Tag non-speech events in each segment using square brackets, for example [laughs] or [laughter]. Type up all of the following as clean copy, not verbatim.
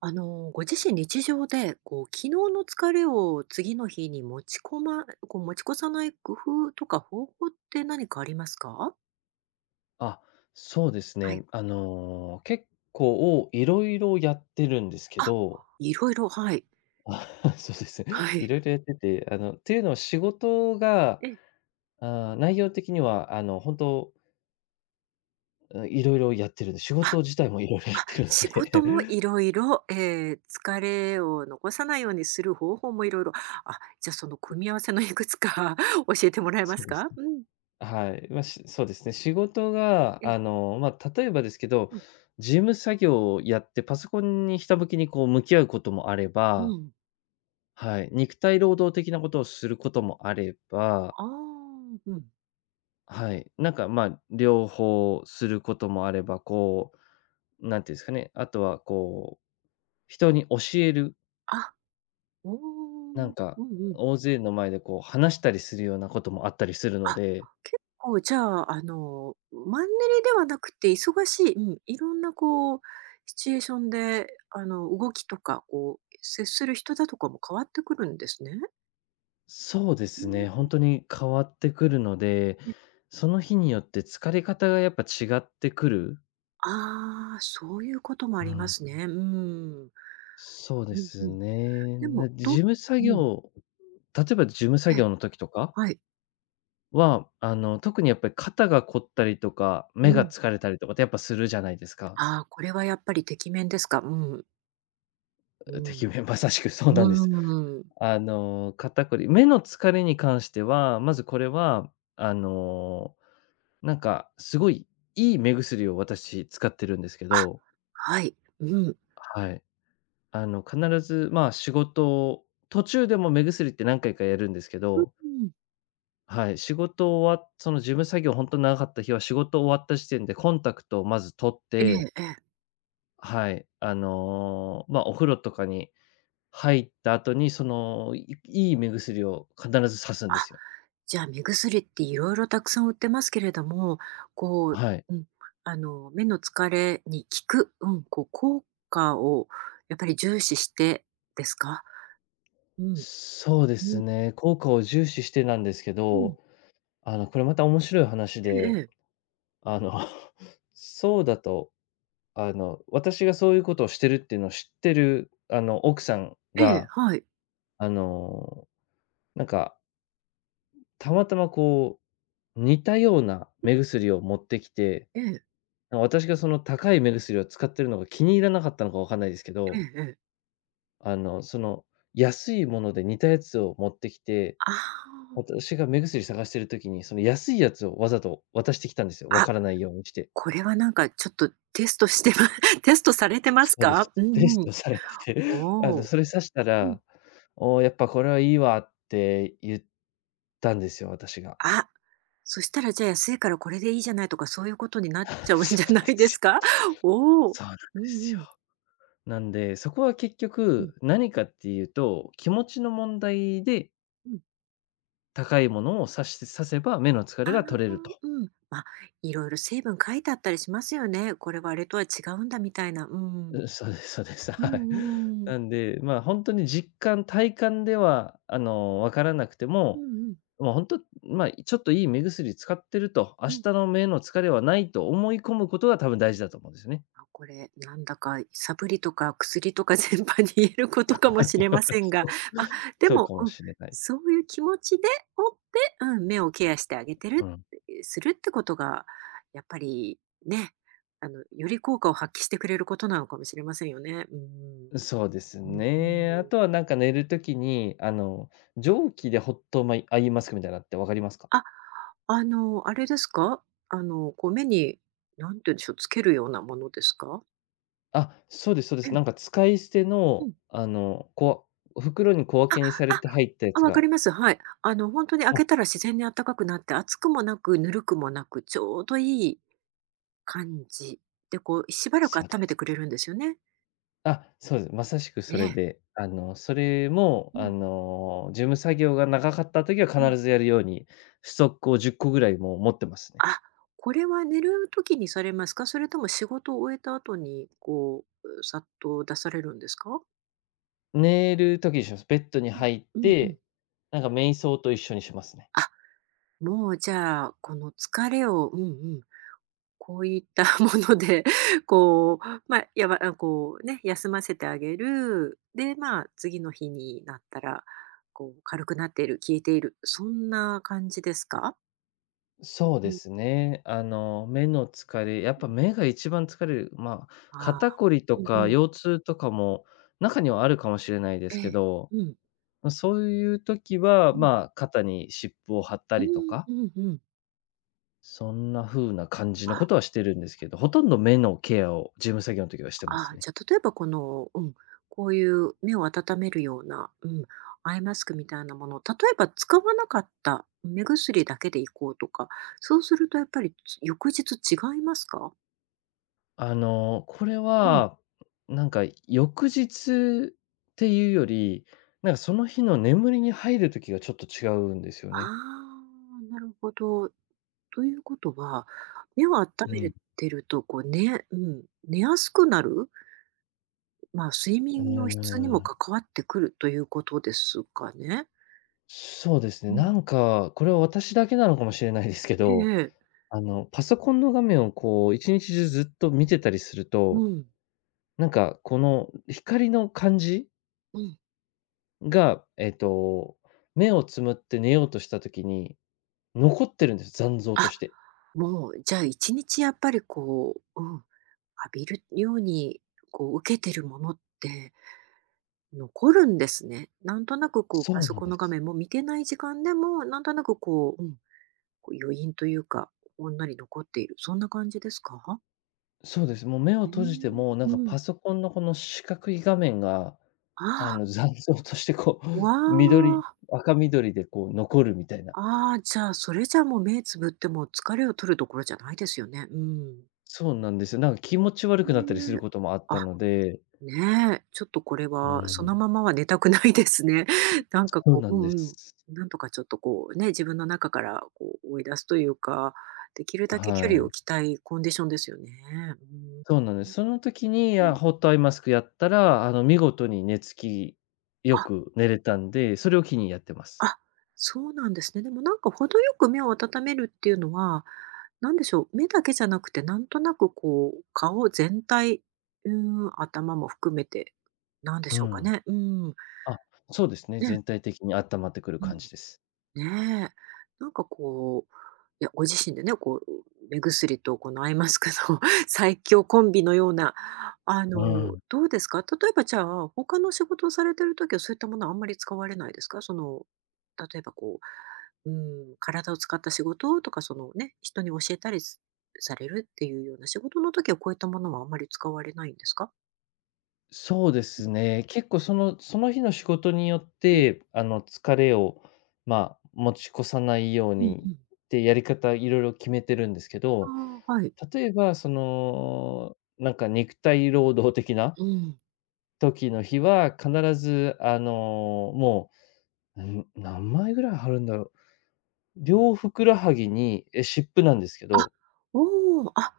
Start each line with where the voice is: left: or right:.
right: ご自身日常で、こう、昨日の疲れを次の日に持ち込まこう、持ち越さない工夫とか方法って何かありますか？
left: あ、そうです
right: はい。
left: ね。結構いろいろやってるんですけ
right: あ、
left: ど、
right: いろいろ、はい。
left: [laughs] そうですね。
right: は
left: い
right: い。
left: ろいろやってて、っていうのは仕事が、
right: ええ。
left: あ、内容的には本当うんいろいろやってるんで、仕
right: あ、
left: 事自体もいろいろやっ
right: あ、
left: てるの
right: 仕事も
left: で、
right: いろえろえー疲れを残さないようにする方法もいろいろ。あ、じゃ、その組み合わせのいくつか [laughs] 教えても
left: [laughs]
right: らえま
left: そ
right: す
left: うです
right: か？
left: ね。
right: うん。
left: はい。まあ、そうですね、仕事が
right: ええ、
left: まあ、例えばですけど、
right: うん、
left: 事務作業をやってパソコンにひたむきにこう向き合うこともあれ
right: う
left: ば、
right: ん。
left: はい、肉体労働的なことをすることもあれば、
right: ああ、うん。
left: はい。なんか、まあ、両方することもあれば、こう、なんていうんですかね、あとはこう、人に教える、
right: あ、おお、う
left: な
right: んう
left: ん
right: ん、あ
left: か、
right: あ、うん、あ、お、うんうん。
left: 大勢の前でこう話したりするようなこともあったりするの
right: あ、
left: で、
right: 結構じゃあ、マンネリではなくて、忙しい、うん、いろんなこう、シチュエーションで、動きとか、こう、接する人だとかも変わってくるんですね。
left: そうで
right: う
left: すね、
right: ん。
left: 本当に変わってくるので、
right: え、
left: その日によって疲れ方がやっぱ違ってくる。
right: ああ、そういうこともあ
left: う
right: りま
left: ん。
right: すね。うん。
left: そう
right: う
left: で
right: んう
left: す
right: ん。
left: ね。
right: でも、
left: な事
right: どう。
left: 務作
right: うん。
left: 業例えば事務作
right: ええ、
left: 業の時とか
right: はい。
left: は、特にやっぱり肩が凝ったりとか、
right: う
left: 目が
right: ん。
left: 疲れたりとかってやっぱするじゃないですか。
right: ああ、これはやっぱりてきめんですか。うん。う
left: うてき
right: ん。
left: めまさしくそうなんです。
right: うーん。
left: 肩こり目の疲れに関しては、まずこれは、あの、なんかすごいいい目薬を私使ってるんですけ
right: あ、
left: ど、
right: はい。うん。
left: はい。必ず、まあ、仕事途中でも目薬って何回かやるんですけ
right: うんうんうん、あ、はい、
left: ど、
right: うんうんうん、
left: はい、仕事終わっその事務作業本当に長かった日は仕事終わった時点でコンタクトをまず取っ
right: え
left: て、
right: えええ。
left: はい。まあ、お風呂とかに入った後に、その、いいい目薬を必ず刺すん
right: あ、
left: ですよ。
right: じゃあ、目薬っていろいろたくさん売ってますけれども、こう、
left: はい。
right: うん、目の疲れに効く、うん、こう、効果をやっぱり重視してですか？うん。
left: そうで
right: うん、
left: すね、効果を重視してなんですけ
right: うん。
left: ど、これまた面白い話
right: ええ
left: で、
right: ええ。
left: あの、[laughs] そうだと、私がそういうことをしてるっていうのを知ってる、奥さんが、
right: はい。
left: あの、なんか、たまたまこう、似たような目薬を持ってきて、
right: ええ、
left: 私がその高い目薬を使ってるのが気に入らなかったのかわかんないですけ
right: え
left: ど、
right: えええ。
left: その安いもので似たやつを持ってきて、
right: ああ。
left: 私が目薬探してる時に、その安いやつをわざと渡してきたんですよ、わ
right: あ、
left: からないようにして。
right: これはなんかちょっとテストしてま [laughs] テストされてます
left: そうです。
right: か？う
left: [laughs] テ
right: ん
left: ス
right: うん。
left: トされてて、[laughs]
right: おお。
left: それさした
right: うん。
left: ら、「お、やっぱこれはいいわ」って言ったんですよ、私が。
right: あ、そしたらじゃあ安いからこれでいいじゃないとかそういうことにな
left: [laughs]
right: っちゃうん
left: そ
right: じゃ
left: うなん
right: な
left: で
right: いで
left: す
right: す
left: よ。
right: か？[laughs] おお。
left: そうなんで
right: うんう
left: すよ。
right: ん。
left: なんで、そこは結
right: うん。
left: 局、何かっていうと、気持ちの問題で
right: うん。
left: 高いものを差して、差せば目の疲
right: あ
left: れ
right: あ、
left: が取れると。
right: うん。まあ、いろいろ成分書いてあったりしますよね。これはあれとは違うんだみたいな。うん。
left: そうです、そうです。[laughs]
right: う
left: はい。
right: んうん。
left: なんで、まあ、ほんとに実感、体感では、わからなくて
right: うん
left: も、
right: うん。
left: もうほんと、まあ、ちょっといい目薬使ってると、明
right: う
left: 日
right: ん。
left: の目の疲れはないと思い込むことが多分大事だと思うんですよね。
right: あ、これなんだかサプリとか薬とか [laughs] 全般に言えることかもしれま
left: [laughs]
right: せんが、
left: そう。
right: あ、で
left: そう
right: も、
left: かも
right: うん、
left: しれない。
right: そういう気持ちで持って、うん、目をケアしてあげて
left: う
right: る
left: ん。
right: ってするってことが、やっぱりね、より効果を発揮してくれることなのかもしれませんよね。うん。
left: そうです
right: うんう
left: ね。あ
right: ん。
left: とはなんか寝る時に、蒸気でホットマイアイマスクみたいなのって分かりますか？
right: あ、あれですか？こう目に、何て言うんでしょう、つけるようなものですか？
left: あ、そうです、そうです。
right: う
left: なんか使い捨て
right: ん、う
left: の、
right: ん。
left: こわ袋に小分けにされ
right: あ、
left: て入ったや
right: あ、
left: つ
right: わか
left: が、
right: ります。はい。あの、ほんとに開
left: あ、
right: けたら自然にあったかくなって、熱くもなく、ぬるくもなく、ちょうどいい感じで、こうしばらくあ
left: そ
right: っ
left: う
right: た
left: で
right: めてくれ
left: す。
right: るんですよね。
left: あ、そうです。まさしく
right: え
left: それ
right: え。
left: で、それも、
right: うん、
left: 事務作業が長かった時は
right: うん。
left: 必ずやるように、ストックを10個ぐらいもう持ってますね。
right: あ、これは寝る時にされますか？それとも仕事を終えた後に、こう、う、さっと出されるんですか？
left: 寝る時にします。ベッドに
right: うん、
left: 入っ
right: うんうん。
left: て、なんか瞑想と一緒にしますね。
right: あ、もうじゃあ、この疲れを、うんうん、こういった [laughs] もので、[laughs] こう、まあ、やばあ、こうね、休ませてあげる。で、まあ、次の日になったら、こう軽くなっている、消えている、そんな感じですか？
left: そう
right: う
left: で
right: ん。
left: すね。目の疲れ、やっぱ目が一番疲れる。まあ、
right: ああ、
left: 肩こりと
right: うんう
left: か
right: ん。
left: 腰痛とかも中にはあるかもしれないで
right: え
left: すけ
right: え。
left: ど、
right: うん。
left: ま、そういう時
right: う
left: は、
right: ん。
left: まあ、肩に湿布を貼った
right: う
left: りと
right: ん
left: か、
right: うんうん。
left: そんな風な感じ
right: あ、
left: のことはしてるんですけど、ほとんど目のケアを事務作業の時はしてま
right: あ
left: す
right: あ、じ
left: ね。
right: ゃあ、例えばこの、うん、こういう目を温めるような、うん、アイマスクみたいなものを、例えば使わなかった目薬だけでいこうとか、そうするとやっぱり翌日違いますか？
left: これ
right: うん。
left: は、なんか翌日っていうより、なんかその日の眠りに入る時がちょっと違うんですよ
right: あ
left: ね。
right: あ、なるほど。ということは、目を温
left: うん。
right: めてると、こう、ね、うん、寝やすくなる、まあ、睡
left: うー
right: 眠の質にも
left: ん、
right: 関わってくるということですかね？
left: そうです
right: う
left: ね。な
right: ん。
left: んか、これは私だけなのかもしれないですけ
right: え
left: ど、
right: え。
left: パソコンの画面をこう1日中ずっと見てたりする
right: う
left: と、
right: ん、
left: なんかこの光の感じ
right: うん。
left: が、目をつむって寝ようとした時に、残ってるんです、残像
right: あ、
left: として。
right: もう、じゃあ1日やっぱりこう、うん、浴びるように、こう受けてるものって残るんですね。なんとなくこうパ
left: そう
right: ソ
left: なん
right: コン
left: で
right: の画
left: す。
right: 面も見てない時間でも、なんとなくこう、うん、こう余韻というか、女に残っている。そんな感じですか？
left: そうです。もう目を
right: え
left: 閉じて
right: ー、
left: も、なん
right: う
left: か
right: ん。
left: パソコンのこの四角い画面が、
right: あ
left: 残像としてこう、
right: あ、
left: [laughs]
right: わ
left: 緑
right: あ。
left: 赤緑でこう残るみたいな。
right: ああ、じゃあ、それじゃあもう目つぶっても疲れを取るところじゃないですよね。うん。
left: そうなんですよ。なんか気持ち悪
right: へえ
left: くなったりする
right: ー。
left: こともあった
right: あ、
left: ので、
right: ねえ、ちょっとこれ
left: う
right: はそ
left: ん、
right: のままは寝たくないですね。[laughs] なんか
left: そう
right: こ
left: な
right: う、
left: んで
right: うん
left: す。
right: うん、なんとかちょっとこうね、自分の中からこう追い出すというか、できるだけ距離
left: は
right: を
left: い。
right: 置きたいコンディションですよね。う
left: そうなんで
right: ん。
left: す。その時に、
right: う
left: あ、
right: ん。
left: ホットアイマスクやったら、見事に寝つきよ
right: あ、
left: く寝れたんで、それを機にやってます。
right: あ、そうなんですね。でもなんか程よく目を温めるっていうのは、なんでしょう、目だけじゃなくて、なんとなくこう顔全体、うん、頭も含めて、なんで
left: う
right: しょうか
left: ん。
right: ね。うん。
left: あ、そうですね、
right: ね、
left: 全体的に温まってくる
right: うん。
left: 感じです。
right: ねえ。なんかこう、いや、ご自身でね、こう、目薬とこのアイマスクの [laughs] 最強コンビのような、
left: うん。
right: どうですか、例えばじゃあ、他の仕事をされてるときはそういったものはあんまり使われないですか、その、例えばこう、うん、体を使った仕事とか、そのね、人に教えたりされるっていうような仕事の時はこういったものはあんまり使われないんですか。
left: そうですね、結構その日の仕事によっ
right: うん
left: て、疲れを、まあ、持ち越さないよう
right: うん
left: に
right: う
left: っ
right: ん、
left: てやり方いろいろ決めてるんですけど、
right: ああ、はい。
left: 例えば、その、なんか肉体労働的な
right: うん。
left: 時の日は、必ず、もう、何枚ぐらい貼るんだろう。両ふくらはぎに、湿布なんですけ
right: あ、
left: ど、
right: おお、あ、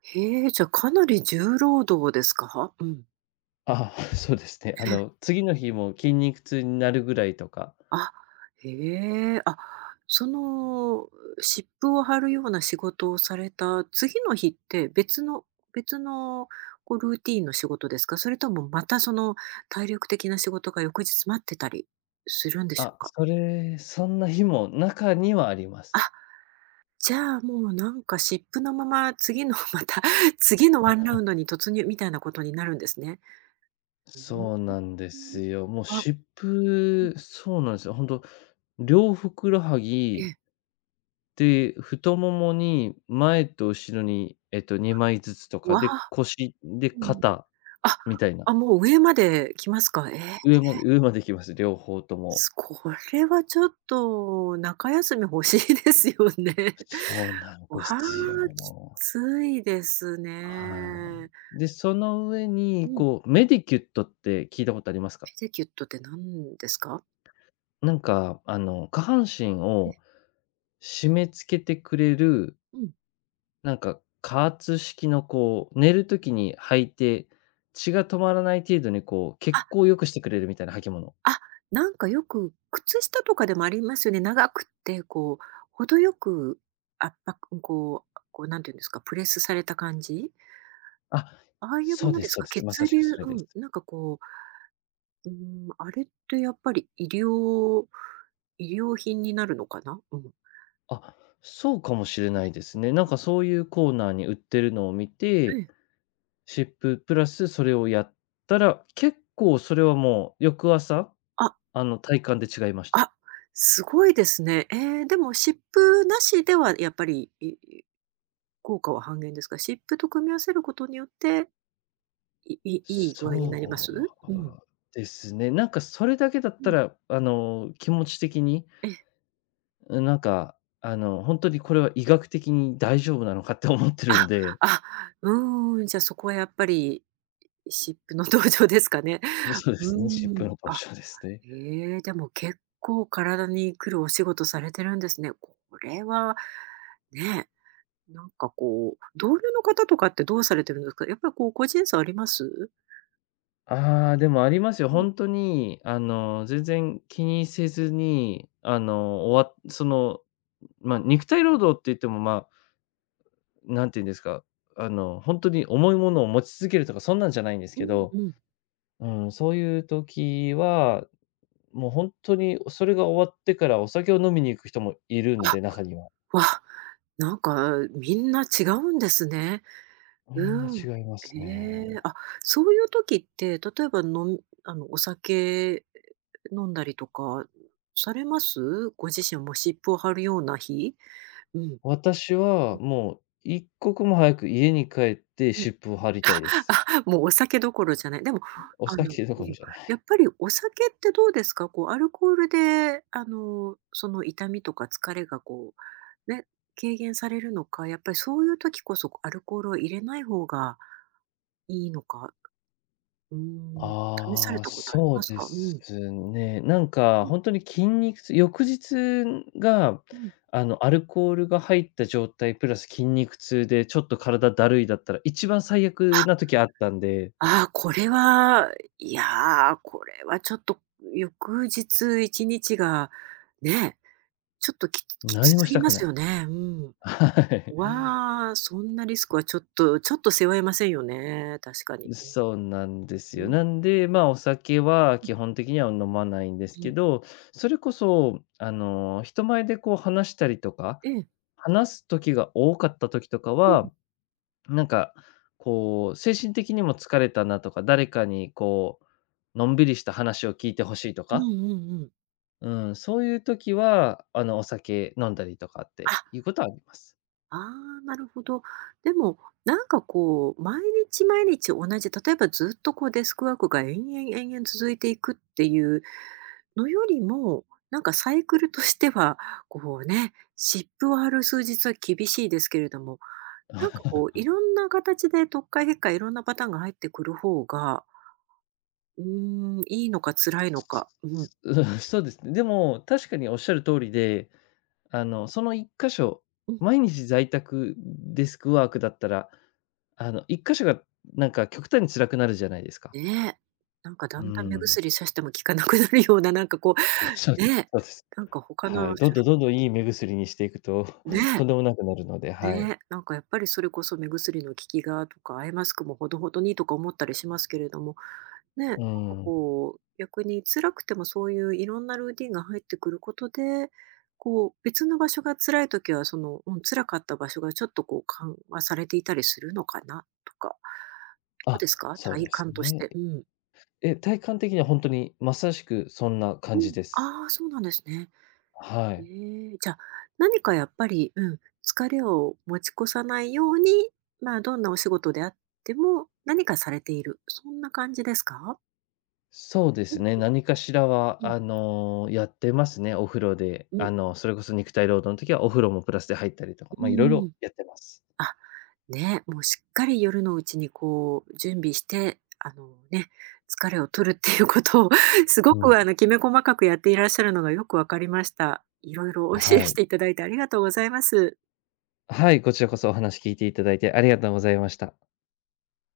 right: へえ、じゃ、かなり重労働ですか？うん。
left: あ、[laughs] そうですね。次の日も筋肉痛になるぐらいとか、
right: あ、へえ。あ、その、湿布を貼るような仕事をされた次の日って別のこうルーティーンの仕事ですか？それともまたその体力的な仕事が翌日待ってたりするんでしょう
left: あ、
right: か？
left: そんな日も中にはあります。
right: あ、じゃあもうなんか湿布のまま次の [laughs] また次のワンラウンドに突入みたいなことになるんですね。う
left: そう
right: ん。
left: なんですよ。もう
right: あ、
left: 湿布そうなんですよ。本当両ふくらは
right: え
left: ぎ
right: え。
left: で、太ももに前と後ろに、2枚ずつとか
right: わ
left: で、
right: あ、
left: 腰、で、
right: うん。
left: 肩
right: あ、
left: みたいな。
right: あ、もう上まで来ますか。えー、
left: 上まで、上まで行きます、両方と
right: す
left: も。
right: これはちょっと中休み欲しいですよね。[laughs]
left: そうなん
right: わ
left: で
right: あ、
left: すよ、
right: きついです
left: は
right: ね。
left: い。で、その上
right: う
left: に、
right: ん、
left: こう、メディキュットって聞いたことありますか？
right: ペディキュットって何ですか？
left: なんか、下半身を締め付けてくれる、
right: うん。
left: なんか、加圧式の、こう、寝る時に履いて、血が止まらない程度に、こう、
right: あ、
left: 血行を良くしてくれるみたいな履物。
right: あ、なんかよく靴下とかでもありますよね。長くってこう程よく圧迫、こうこうなんていうんですか、プレスされた感じ？
left: あ、
right: ああいうも
left: そう
right: の
left: で
right: で
left: す、
right: す
left: そう
right: か？
left: で
right: 血
left: す。まさし
right: 流、
left: くそれ
right: う
left: で
right: ん、
left: す。
right: なんかこう、うん、あれってやっぱり医療品になるのかな？うん。
left: あ、そうかもしれないですね。なんかそういうコーナーに売ってるのを見
right: え
left: て、
right: え。
left: 湿布プラスそれをやったら、結構それはもう翌朝、
right: あ、
left: 体感で違いました。
right: あ、すごいですね。えー、でも湿布なしではやっぱり、いい効果は半減ですか？湿布と組み合わせることによって、いい具合になりま
left: そ
right: す？うん。
left: うですね。なんかそれだけだっ
right: う
left: た
right: ん。
left: ら、気持ち的に、
right: ええ。
left: うん、なんか、本当にこれは医学的に大丈夫なのかって思ってる
right: あ、
left: んで、
right: あ、うーん、じゃ、そこはやっぱり湿布の [laughs] 登場ですかね。
left: そうで
right: うー
left: すね、湿布
right: ん、
left: の場
right: あ、
left: 所ですね。
right: ええ、でも結構体に来るお仕事されてるんですね。これは、ね、なんかこう、同僚の方とかってどうされてるんですか？やっぱりこう個人差あります？
left: ああ、でもありますよ。
right: うん、
left: 本当に、全然気にせずに、終わっその、まあ、肉体労働って言っても、まあ、なんて言うんですか、本当に重いものを持ち続けるとか、そんなんじゃないんです
right: う
left: け
right: ん
left: ど、
right: うん。
left: うん、そういう時は、もう本当にそれが終わってからお酒を飲みに行く人もいるん
right: あ、
left: で、中には。
right: わ、なんかみんな違うんですね。
left: みんな
right: うん。
left: 違います
right: ええ、
left: ね。
right: あ、そういう時って、例えばのみあの、お酒飲んだりとかされます？ご自身も湿布を貼るような日？うん。うん
left: 私
right: う
left: は
right: ん。
left: もう一刻も早く家に帰って湿布を貼りたい
right: [laughs]
left: です。
right: あ、もうお酒どころじゃない。でも、
left: お酒ど
right: うん、
left: ころじゃない。
right: やっぱりお酒ってどうですか？こうアルコールで、あの、その痛みとか疲れがこう、ね、軽減されるのか、やっぱりそういう時こそアルコールを入れない方がいいのか、うーん、試され
left: ああ、
right: たことあり
left: そ
right: ま
left: う
right: す
left: で
right: か？うん。
left: すね。なん
right: う
left: か
right: ん
left: ほんとに筋肉痛翌日が、
right: うん。
left: アルコールが入った状態プラス筋肉痛でちょっと体だるいだったら、一番最
right: あ、
left: 悪な時あったんで、
right: ああこれは、いやー、これはちょっと翌日1日がね、ちょっときつ
left: 何も
right: す
left: し
right: ぎ
left: た
right: ま
left: く
right: す
left: ない。
right: よね。うん。
left: [laughs] は
right: わあ、そんなリスクはちょっとちょっと背負えませんよね、確かに。
left: い。そうなんで
right: う
left: すよ。
right: ん、
left: なんで、まあ、お酒は基本的には飲まないんです
right: うん、
left: けど、それこそ、人前でこう話したりとか、
right: ええ、
left: 話す時が多かった時とか
right: うん、
left: は、なんか、こう、精神的にも疲れたなとか、誰かにこう、のんびりした話を聞いてほしいと
right: うん
left: か、
right: うんうん。
left: うん、そういう時は、お酒飲んだりとかっ
right: あ、
left: ていうことはあります。
right: ああ、なるほど。でも、なんかこう、毎日毎日同じ、例えばずっとこうデスクワークが延々延々続いていくっていうのよりも、なんかサイクルとしては、こうね、湿布を張る数日は厳しいですけれども、なんかこうい
left: [laughs]
right: ろんな形で、特化結果いろんなパターンが入ってくる方が、うーん、いいのか辛いのか、うん。
left: うん、そうですね。でも、確かにおっしゃる通りで、その一箇所、
right: うん。
left: 毎日在宅デスクワークだったら、一箇所がなんか極端に辛くなるじゃないですか。
right: ねえ。なんかだ
left: う
right: んだん目
left: ん。
right: 薬さしても効かなくなるような、なんかこ
left: [laughs] そう、そう、
right: う、
left: そ
right: ねえ、
left: うです。
right: なんか他
left: は
right: の
left: い、どん
right: 主
left: ど
right: 婦。
left: んどんどんいい目薬にしていくと、
right: ね
left: [laughs]
right: え、
left: とんでもなくなるので、は
right: ね
left: い。
right: え、なんかやっぱりそれこそ目薬の効きがとか、アイマスクもほどほどにとか思ったりしますけれども、ね、なんか
left: うん。
right: こう、逆に辛くてもそういういろんなルーティンが入ってくることで、こう、別の場所が辛いときは、その、うん、辛かった場所がちょっとこう緩和されていたりするのかなとか、どう
left: あ、
right: ですか？
left: そう
right: 体
left: です
right: 感とし
left: ね。
right: て。うん。
left: え、体感的には本当にまさしくそんな
right: う
left: 感じ
right: ん。
left: です。
right: ああ、そうなんですね。
left: は
right: え
left: い。
right: ー、じゃあ、何かやっぱり、うん、疲れを持ち越さないように、まあ、どんなお仕事であっても、何かされている、そんな感じですか？
left: そうで
right: うん、
left: すね、何かしら
right: う
left: は、
right: ん、
left: やってますね、お風呂で。
right: うん、
left: それこそ肉体労働の時はお風呂もプラスで入ったりとか、
right: う
left: まあ、いろい
right: ん、
left: ろやってます。
right: あ、ね、もうしっかり夜のうちにこう準備して、あのね、疲れを取るっていうことを [laughs] すご
left: うん。
right: くあのきめ細かくやっていらっしゃるのがよくわかりました。いろいろお教え
left: は
right: し
left: い。
right: ていただいてありがとうございます。
left: はい、こちらこそお話聞いていただいてありがとうございました。